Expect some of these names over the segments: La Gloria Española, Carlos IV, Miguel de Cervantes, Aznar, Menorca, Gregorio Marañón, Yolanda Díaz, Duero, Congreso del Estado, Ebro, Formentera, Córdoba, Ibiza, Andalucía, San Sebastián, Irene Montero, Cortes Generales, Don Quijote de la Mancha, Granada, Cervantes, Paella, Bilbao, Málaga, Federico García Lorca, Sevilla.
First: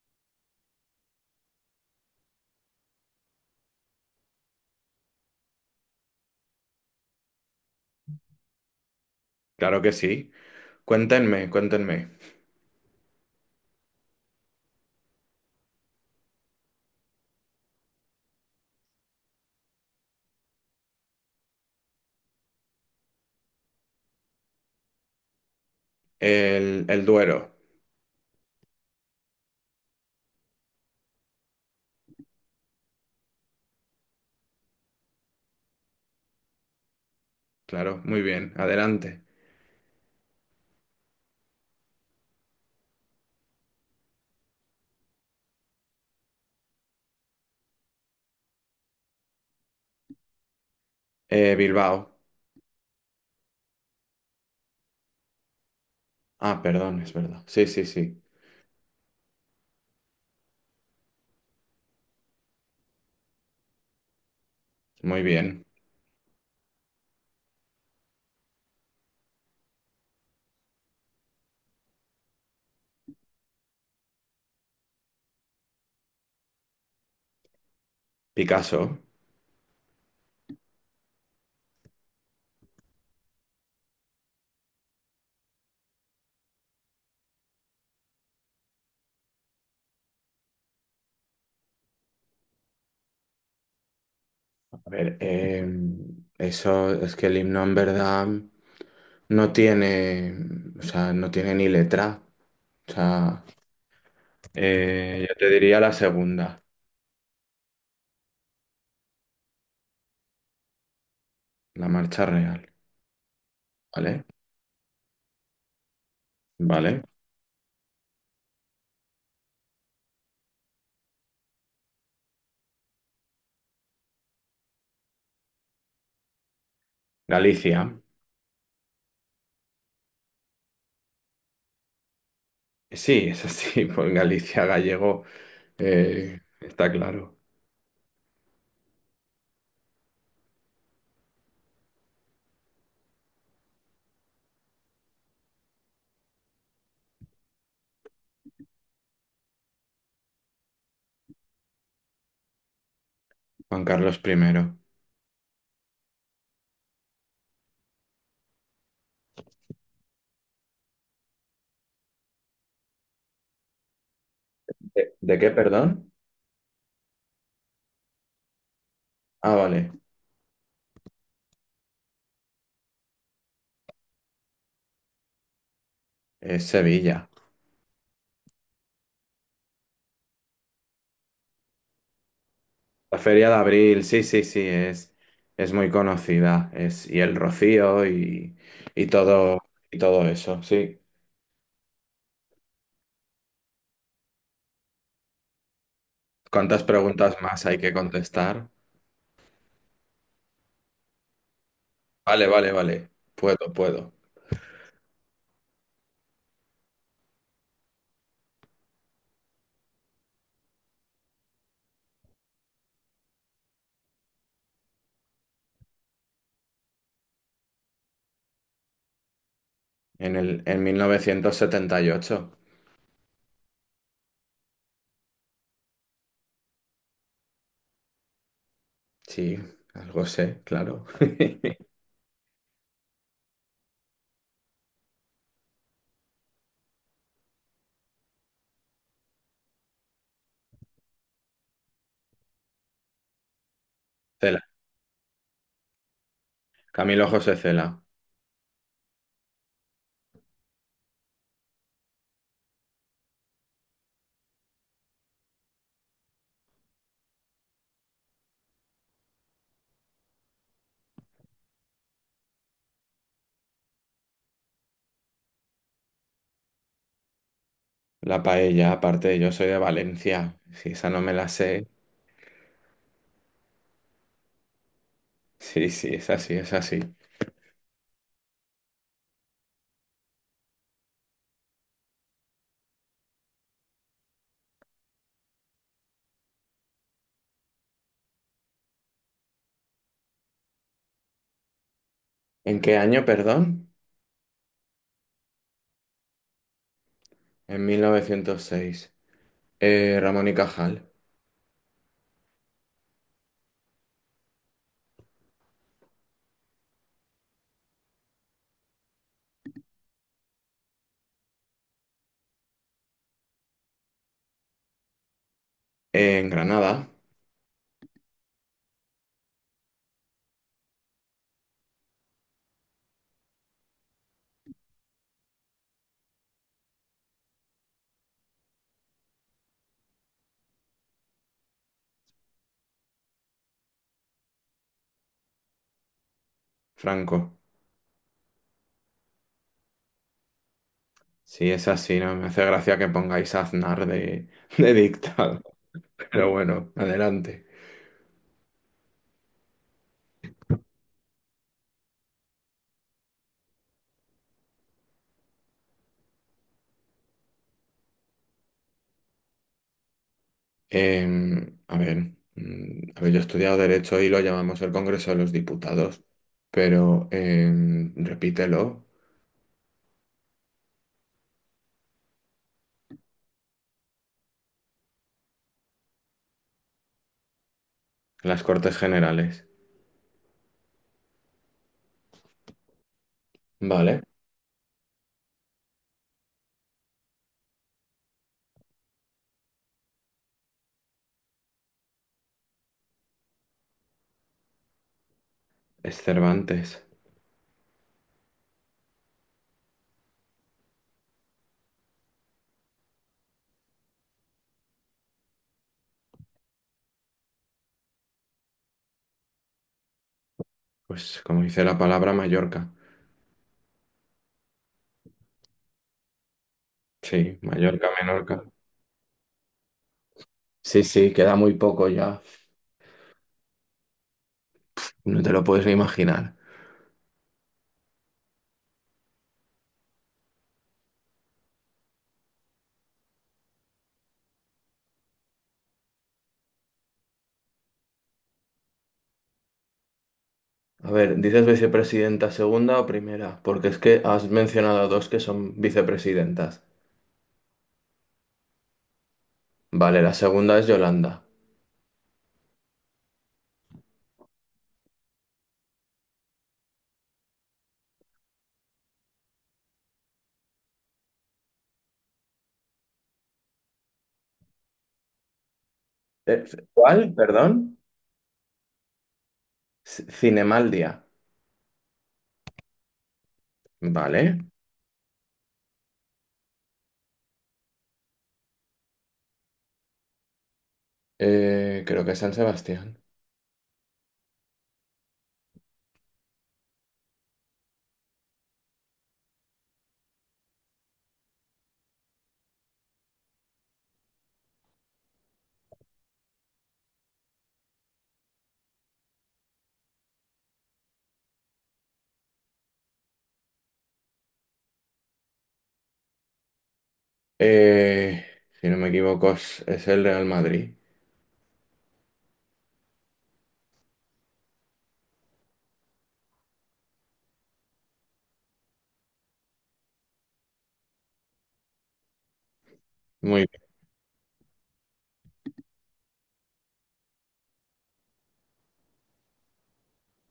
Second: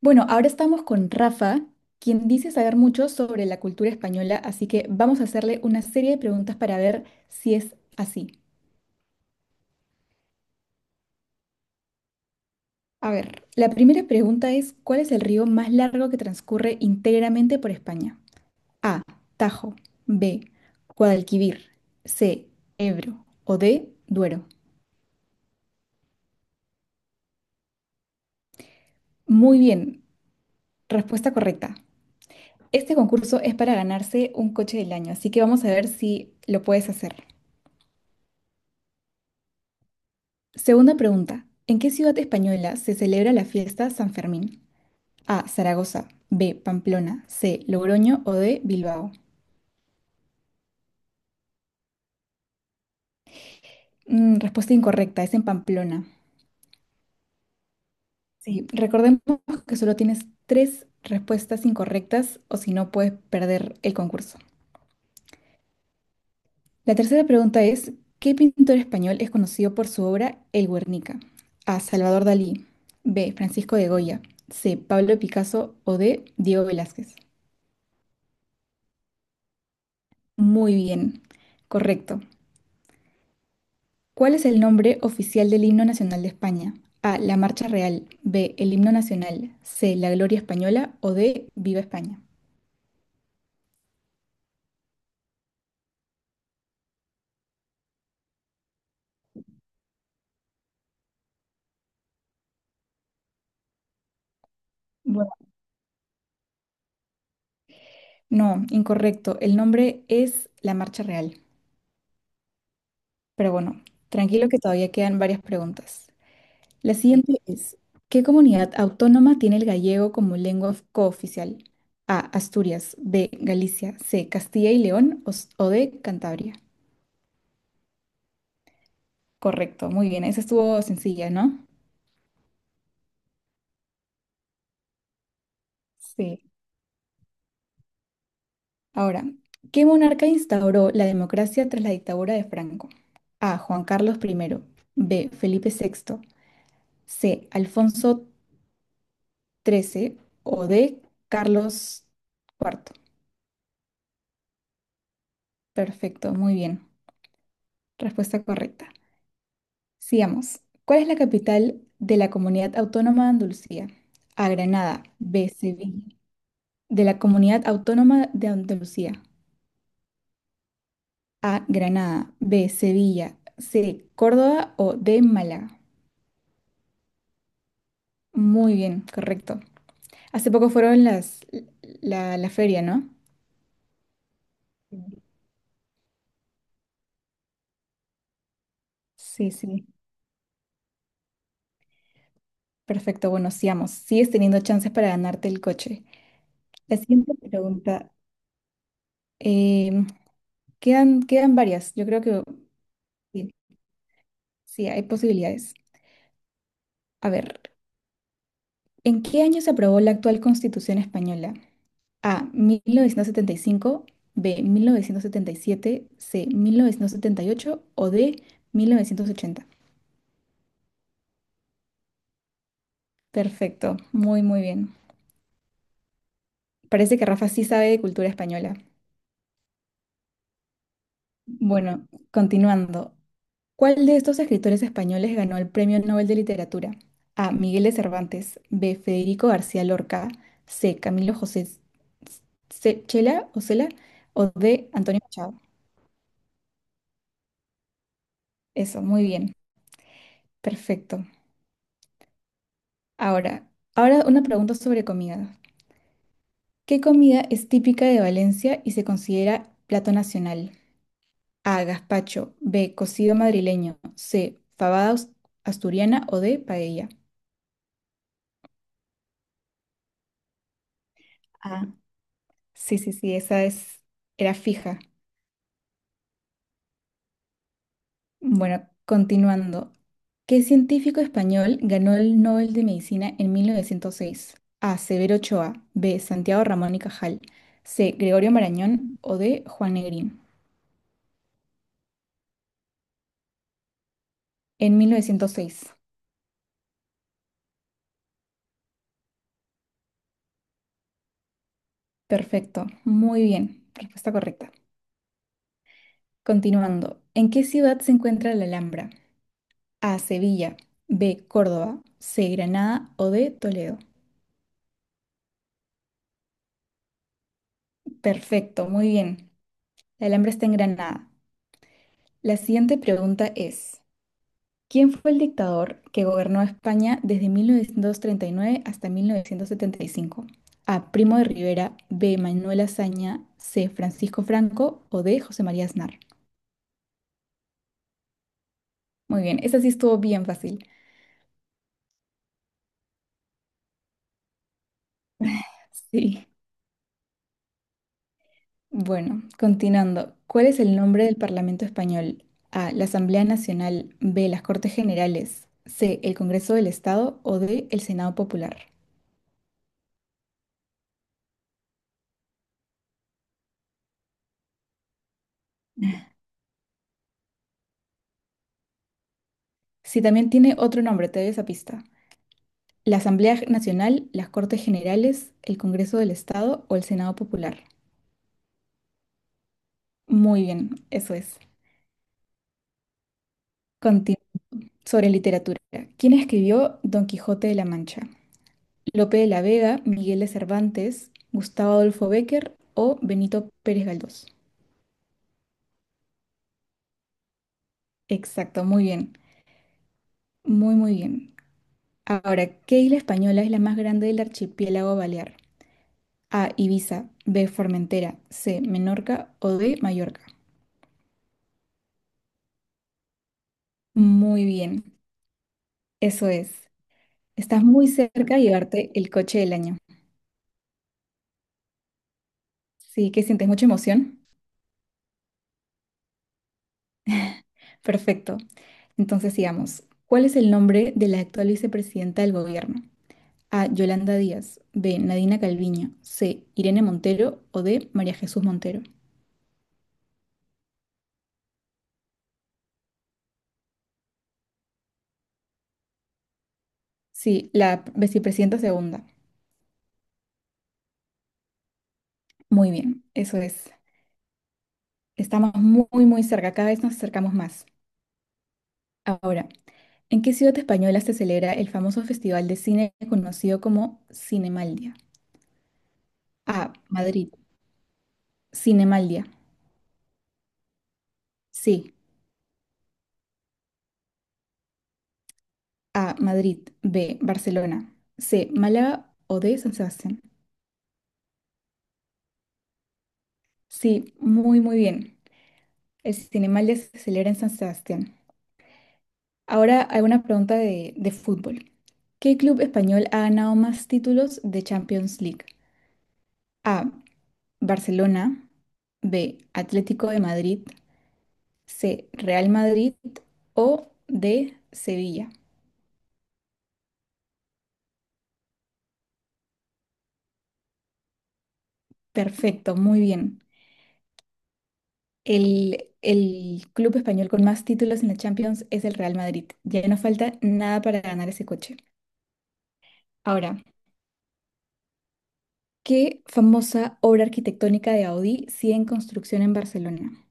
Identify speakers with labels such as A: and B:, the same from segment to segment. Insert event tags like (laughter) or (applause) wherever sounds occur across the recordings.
A: Bueno, ahora estamos con Rafa, quien dice saber mucho sobre la cultura española, así que vamos a hacerle una serie de preguntas para ver si es así.
B: Claro que sí. Cuéntenme, cuéntenme.
A: A ver, la primera pregunta es, ¿cuál es el río más largo que transcurre íntegramente por España? A, Tajo, B, Guadalquivir, C, Ebro o D, Duero.
B: El Duero.
A: Muy bien, respuesta correcta. Este concurso es para ganarse un coche del año, así que vamos a ver si lo puedes hacer.
B: Claro, muy bien. Adelante.
A: Segunda pregunta. ¿En qué ciudad española se celebra la fiesta San Fermín? A. Zaragoza. B. Pamplona. C. Logroño o D. Bilbao.
B: Bilbao.
A: Mm, respuesta incorrecta. Es en Pamplona.
B: Ah, perdón, es verdad. Sí, sí, sí.
A: Sí, recordemos que solo tienes tres respuestas incorrectas o si no puedes perder el concurso.
B: Muy bien.
A: La tercera pregunta es, ¿qué pintor español es conocido por su obra El Guernica? A. Salvador Dalí. B. Francisco de Goya. C. Pablo Picasso o D. Diego Velázquez.
B: Picasso.
A: Muy bien. Correcto. ¿Cuál es el nombre oficial del himno nacional de España? A. La Marcha Real. B. El himno nacional. C. La Gloria Española. O D. Viva España.
B: A ver, eso es que el himno en verdad no tiene, o sea, no tiene ni letra. O sea,
A: Bueno,
B: yo te diría la segunda,
A: no, incorrecto. El nombre es La Marcha Real.
B: la marcha real.
A: Pero bueno,
B: ¿Vale?
A: tranquilo que todavía quedan varias preguntas. La
B: ¿Vale?
A: siguiente es, ¿qué comunidad autónoma tiene el gallego como lengua cooficial? A. Asturias. B. Galicia. C. Castilla y León. O, o D. Cantabria.
B: Galicia.
A: Correcto, muy bien. Esa estuvo sencilla, ¿no?
B: Sí, es así, (laughs) pues Galicia gallego.
A: Sí.
B: Está claro.
A: Ahora, ¿qué monarca instauró la democracia tras la dictadura de Franco? A. Juan Carlos I, B. Felipe VI, C. Alfonso XIII o D. Carlos IV.
B: Juan Carlos primero.
A: Perfecto, muy bien. Respuesta correcta. Sigamos. ¿Cuál es la capital de la Comunidad Autónoma de Andalucía? A. Granada,
B: ¿¿De
A: B.
B: qué,
A: Sevilla.
B: perdón?
A: De la Comunidad Autónoma de Andalucía.
B: Ah, vale.
A: A. Granada, B. Sevilla, C. Córdoba o D. Málaga.
B: Es Sevilla.
A: Muy bien, correcto. Hace poco fueron la feria, ¿no?
B: La Feria de Abril, sí, sí, sí, es muy conocida. Es, y el Rocío y
A: Sí,
B: todo,
A: sí.
B: y todo eso, sí.
A: Perfecto, bueno, sigamos. Sigues teniendo chances para ganarte el coche.
B: ¿Cuántas
A: La siguiente
B: preguntas más hay que
A: pregunta.
B: contestar?
A: em, quedan varias. Yo creo que
B: Vale, vale, vale.
A: sí,
B: Puedo, puedo.
A: sí, hay posibilidades. A ver, ¿en qué año se aprobó la actual Constitución española? A, 1975, B, 1977, C, 1978 o D, 1980.
B: En mil novecientos setenta y ocho.
A: Perfecto, muy, muy bien. Parece que Rafa sí sabe de cultura española.
B: Sí, algo sé, claro. (laughs)
A: Bueno, continuando. ¿Cuál de estos escritores españoles ganó el Premio Nobel de Literatura? A. Miguel de Cervantes. B. Federico García Lorca. C. Camilo José Chela o Cela. O
B: Cela,
A: D. Antonio Machado.
B: Camilo José Cela.
A: Eso, muy bien. Perfecto. Ahora, ahora una pregunta sobre comida. ¿Qué comida es típica de Valencia y se considera plato nacional? A. Gazpacho. B. Cocido madrileño. C. Fabada asturiana o D. Paella.
B: La paella, aparte, yo soy de Valencia. Si esa no me la
A: Ah,
B: sé.
A: sí, sí, sí, esa es, era fija.
B: Sí, sí, es así, es así.
A: Bueno, continuando. ¿Qué científico español ganó el Nobel de Medicina en 1906? A. Severo Ochoa. B. Santiago Ramón y Cajal. C. Gregorio Marañón o D. Juan Negrín.
B: ¿En qué año, perdón?
A: En 1906.
B: En 1906. Ramón y Cajal.
A: Perfecto. Muy bien. Respuesta correcta. Continuando. ¿En qué ciudad se encuentra la Alhambra? A, Sevilla. B, Córdoba. C, Granada o D, Toledo.
B: En Granada.
A: Perfecto, muy bien. La Alhambra está en Granada. La siguiente pregunta es, ¿quién fue el dictador que gobernó España desde 1939 hasta 1975? A, Primo de Rivera. B, Manuel Azaña. C, Francisco Franco o D, José María Aznar.
B: Franco.
A: Muy bien, esa sí estuvo bien fácil.
B: Sí, es así, ¿no? Me hace gracia que pongáis a Aznar de, (laughs) de dictado.
A: Sí.
B: Pero bueno, adelante.
A: Bueno, continuando. ¿Cuál es el nombre del Parlamento español? A. La Asamblea Nacional. B. Las Cortes Generales. C. El Congreso del Estado. O D. El Senado Popular.
B: A ver, a ver, yo he estudiado Derecho y lo llamamos el Congreso de los Diputados. Pero repítelo,
A: Si también tiene otro nombre, te doy esa pista. La Asamblea Nacional, las Cortes Generales, el Congreso del Estado o el Senado Popular.
B: las Cortes Generales.
A: Muy bien, eso es.
B: Vale.
A: Continu- Sobre literatura. ¿Quién escribió Don Quijote de la Mancha? Lope de la Vega, Miguel de Cervantes, Gustavo Adolfo Bécquer o Benito Pérez Galdós.
B: Es Cervantes.
A: Exacto, muy bien, muy muy bien. Ahora, ¿qué isla española es la más grande del archipiélago balear? A, Ibiza, B, Formentera, C, Menorca o D, Mallorca.
B: Pues como dice la palabra, Mallorca.
A: Muy bien, eso es.
B: Sí,
A: Estás muy
B: Mallorca,
A: cerca de
B: Menorca.
A: llevarte el coche del año.
B: Sí, sí, queda muy poco ya.
A: Sí, que sientes mucha emoción.
B: No te lo puedes ni imaginar.
A: Perfecto. Entonces sigamos. ¿Cuál es el nombre de la actual vicepresidenta del gobierno? A, Yolanda Díaz, B, Nadina Calviño, C, Irene Montero o D, María Jesús Montero.
B: A ver, ¿dices vicepresidenta segunda o primera? Porque es que has mencionado dos que son vicepresidentas.
A: Sí, la vicepresidenta segunda.
B: Vale, la segunda es Yolanda.
A: Muy bien, eso es. Estamos muy, muy cerca, cada vez nos acercamos más. Ahora, ¿en qué ciudad española se celebra el famoso festival de cine conocido como Cinemaldia?
B: Eh,
A: A.
B: ¿Cuál?
A: Madrid.
B: Perdón.
A: Cinemaldia.
B: Cinemaldia.
A: Sí,
B: Vale.
A: A. Madrid. B. Barcelona. C. Málaga o D. San Sebastián.
B: Creo que es San Sebastián.
A: Sí, muy, muy bien. El Cinemaldia se celebra en San Sebastián. Ahora, alguna pregunta de fútbol. ¿Qué club español ha ganado más títulos de Champions League? A. Barcelona, B, Atlético de Madrid, C, Real Madrid o D, Sevilla.
B: Eh, si no me equivoco, es el Real Madrid.
A: Perfecto, muy bien. El club español con más títulos en la Champions es el Real Madrid. Ya no falta nada para ganar ese coche.
B: Muy
A: Ahora,
B: bien.
A: ¿qué famosa obra arquitectónica de Gaudí sigue en construcción en Barcelona?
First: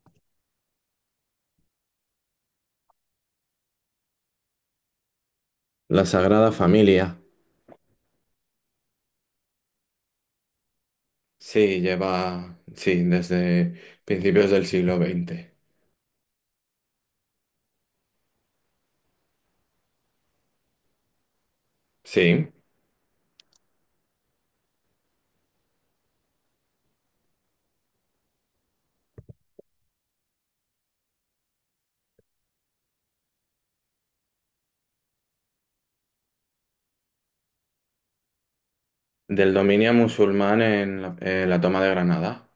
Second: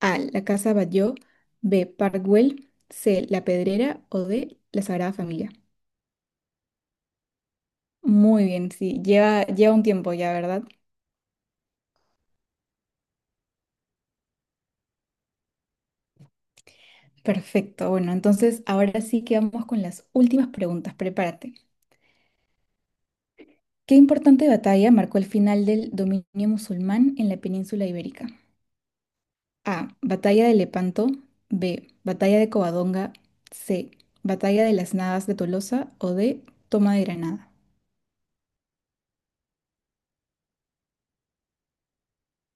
A: A, la Casa Batlló, B, Park Güell, C, La Pedrera o D, la Sagrada Familia.
B: La Sagrada Familia.
A: Muy bien, sí, lleva, lleva un tiempo ya, ¿verdad?
B: Sí, lleva, sí, desde principios del siglo XX.
A: Perfecto. Bueno, entonces ahora sí que vamos con las últimas preguntas. Prepárate.
B: Sí,
A: ¿Qué importante batalla marcó el final del dominio musulmán en la península ibérica? A. Batalla de Lepanto. B. Batalla de Covadonga. C. Batalla de las Navas de Tolosa. O D. Toma de Granada.
B: del dominio musulmán en la toma de Granada.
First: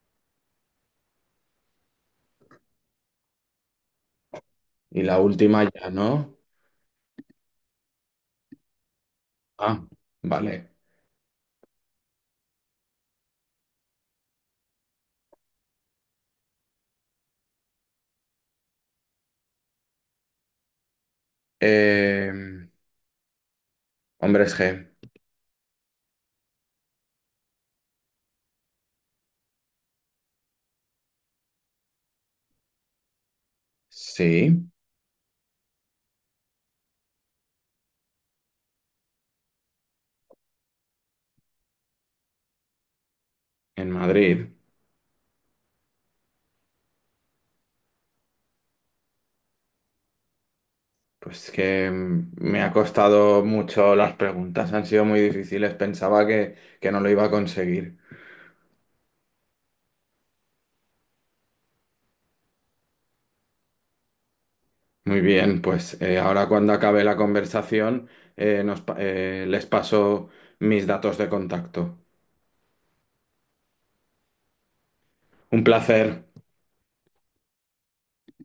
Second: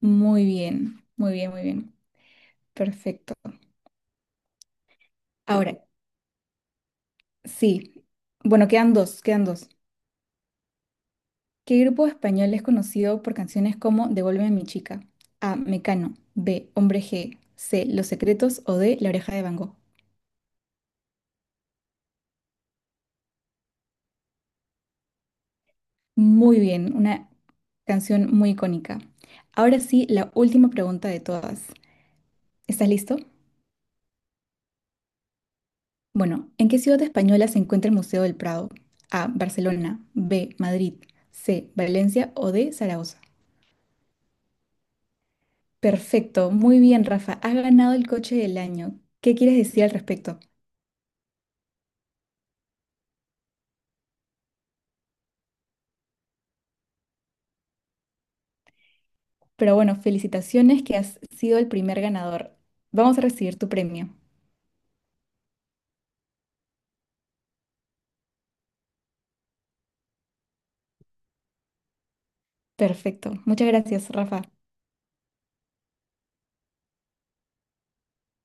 A: Muy bien, muy bien, muy bien. Perfecto.
B: Y la última
A: Ahora,
B: ya, ¿no?
A: sí. Bueno, quedan dos, quedan dos.
B: Ah, vale.
A: ¿Qué grupo español es conocido por canciones como Devuélveme a mi chica? A. Mecano. B. Hombre G. C. Los Secretos o D. La Oreja de Van Gogh.
B: Eh, Hombres G.
A: Muy bien, una canción muy icónica. Ahora sí, la última pregunta de todas. ¿Estás listo?
B: Sí,
A: Bueno, ¿en qué ciudad española se encuentra el Museo del Prado? A. Barcelona. B. Madrid. C. Valencia o D. Zaragoza.
B: en Madrid.
A: Perfecto, muy bien, Rafa. Has ganado el coche del año. ¿Qué quieres decir al respecto?
B: Pues que me ha costado mucho las preguntas, han sido muy difíciles. Pensaba que no lo iba a conseguir.
A: Pero bueno, felicitaciones que has sido el primer ganador. Vamos a recibir tu premio.
B: Muy bien, pues ahora cuando acabe la conversación, les paso mis datos de contacto.
A: Perfecto. Muchas gracias, Rafa.
B: Un placer.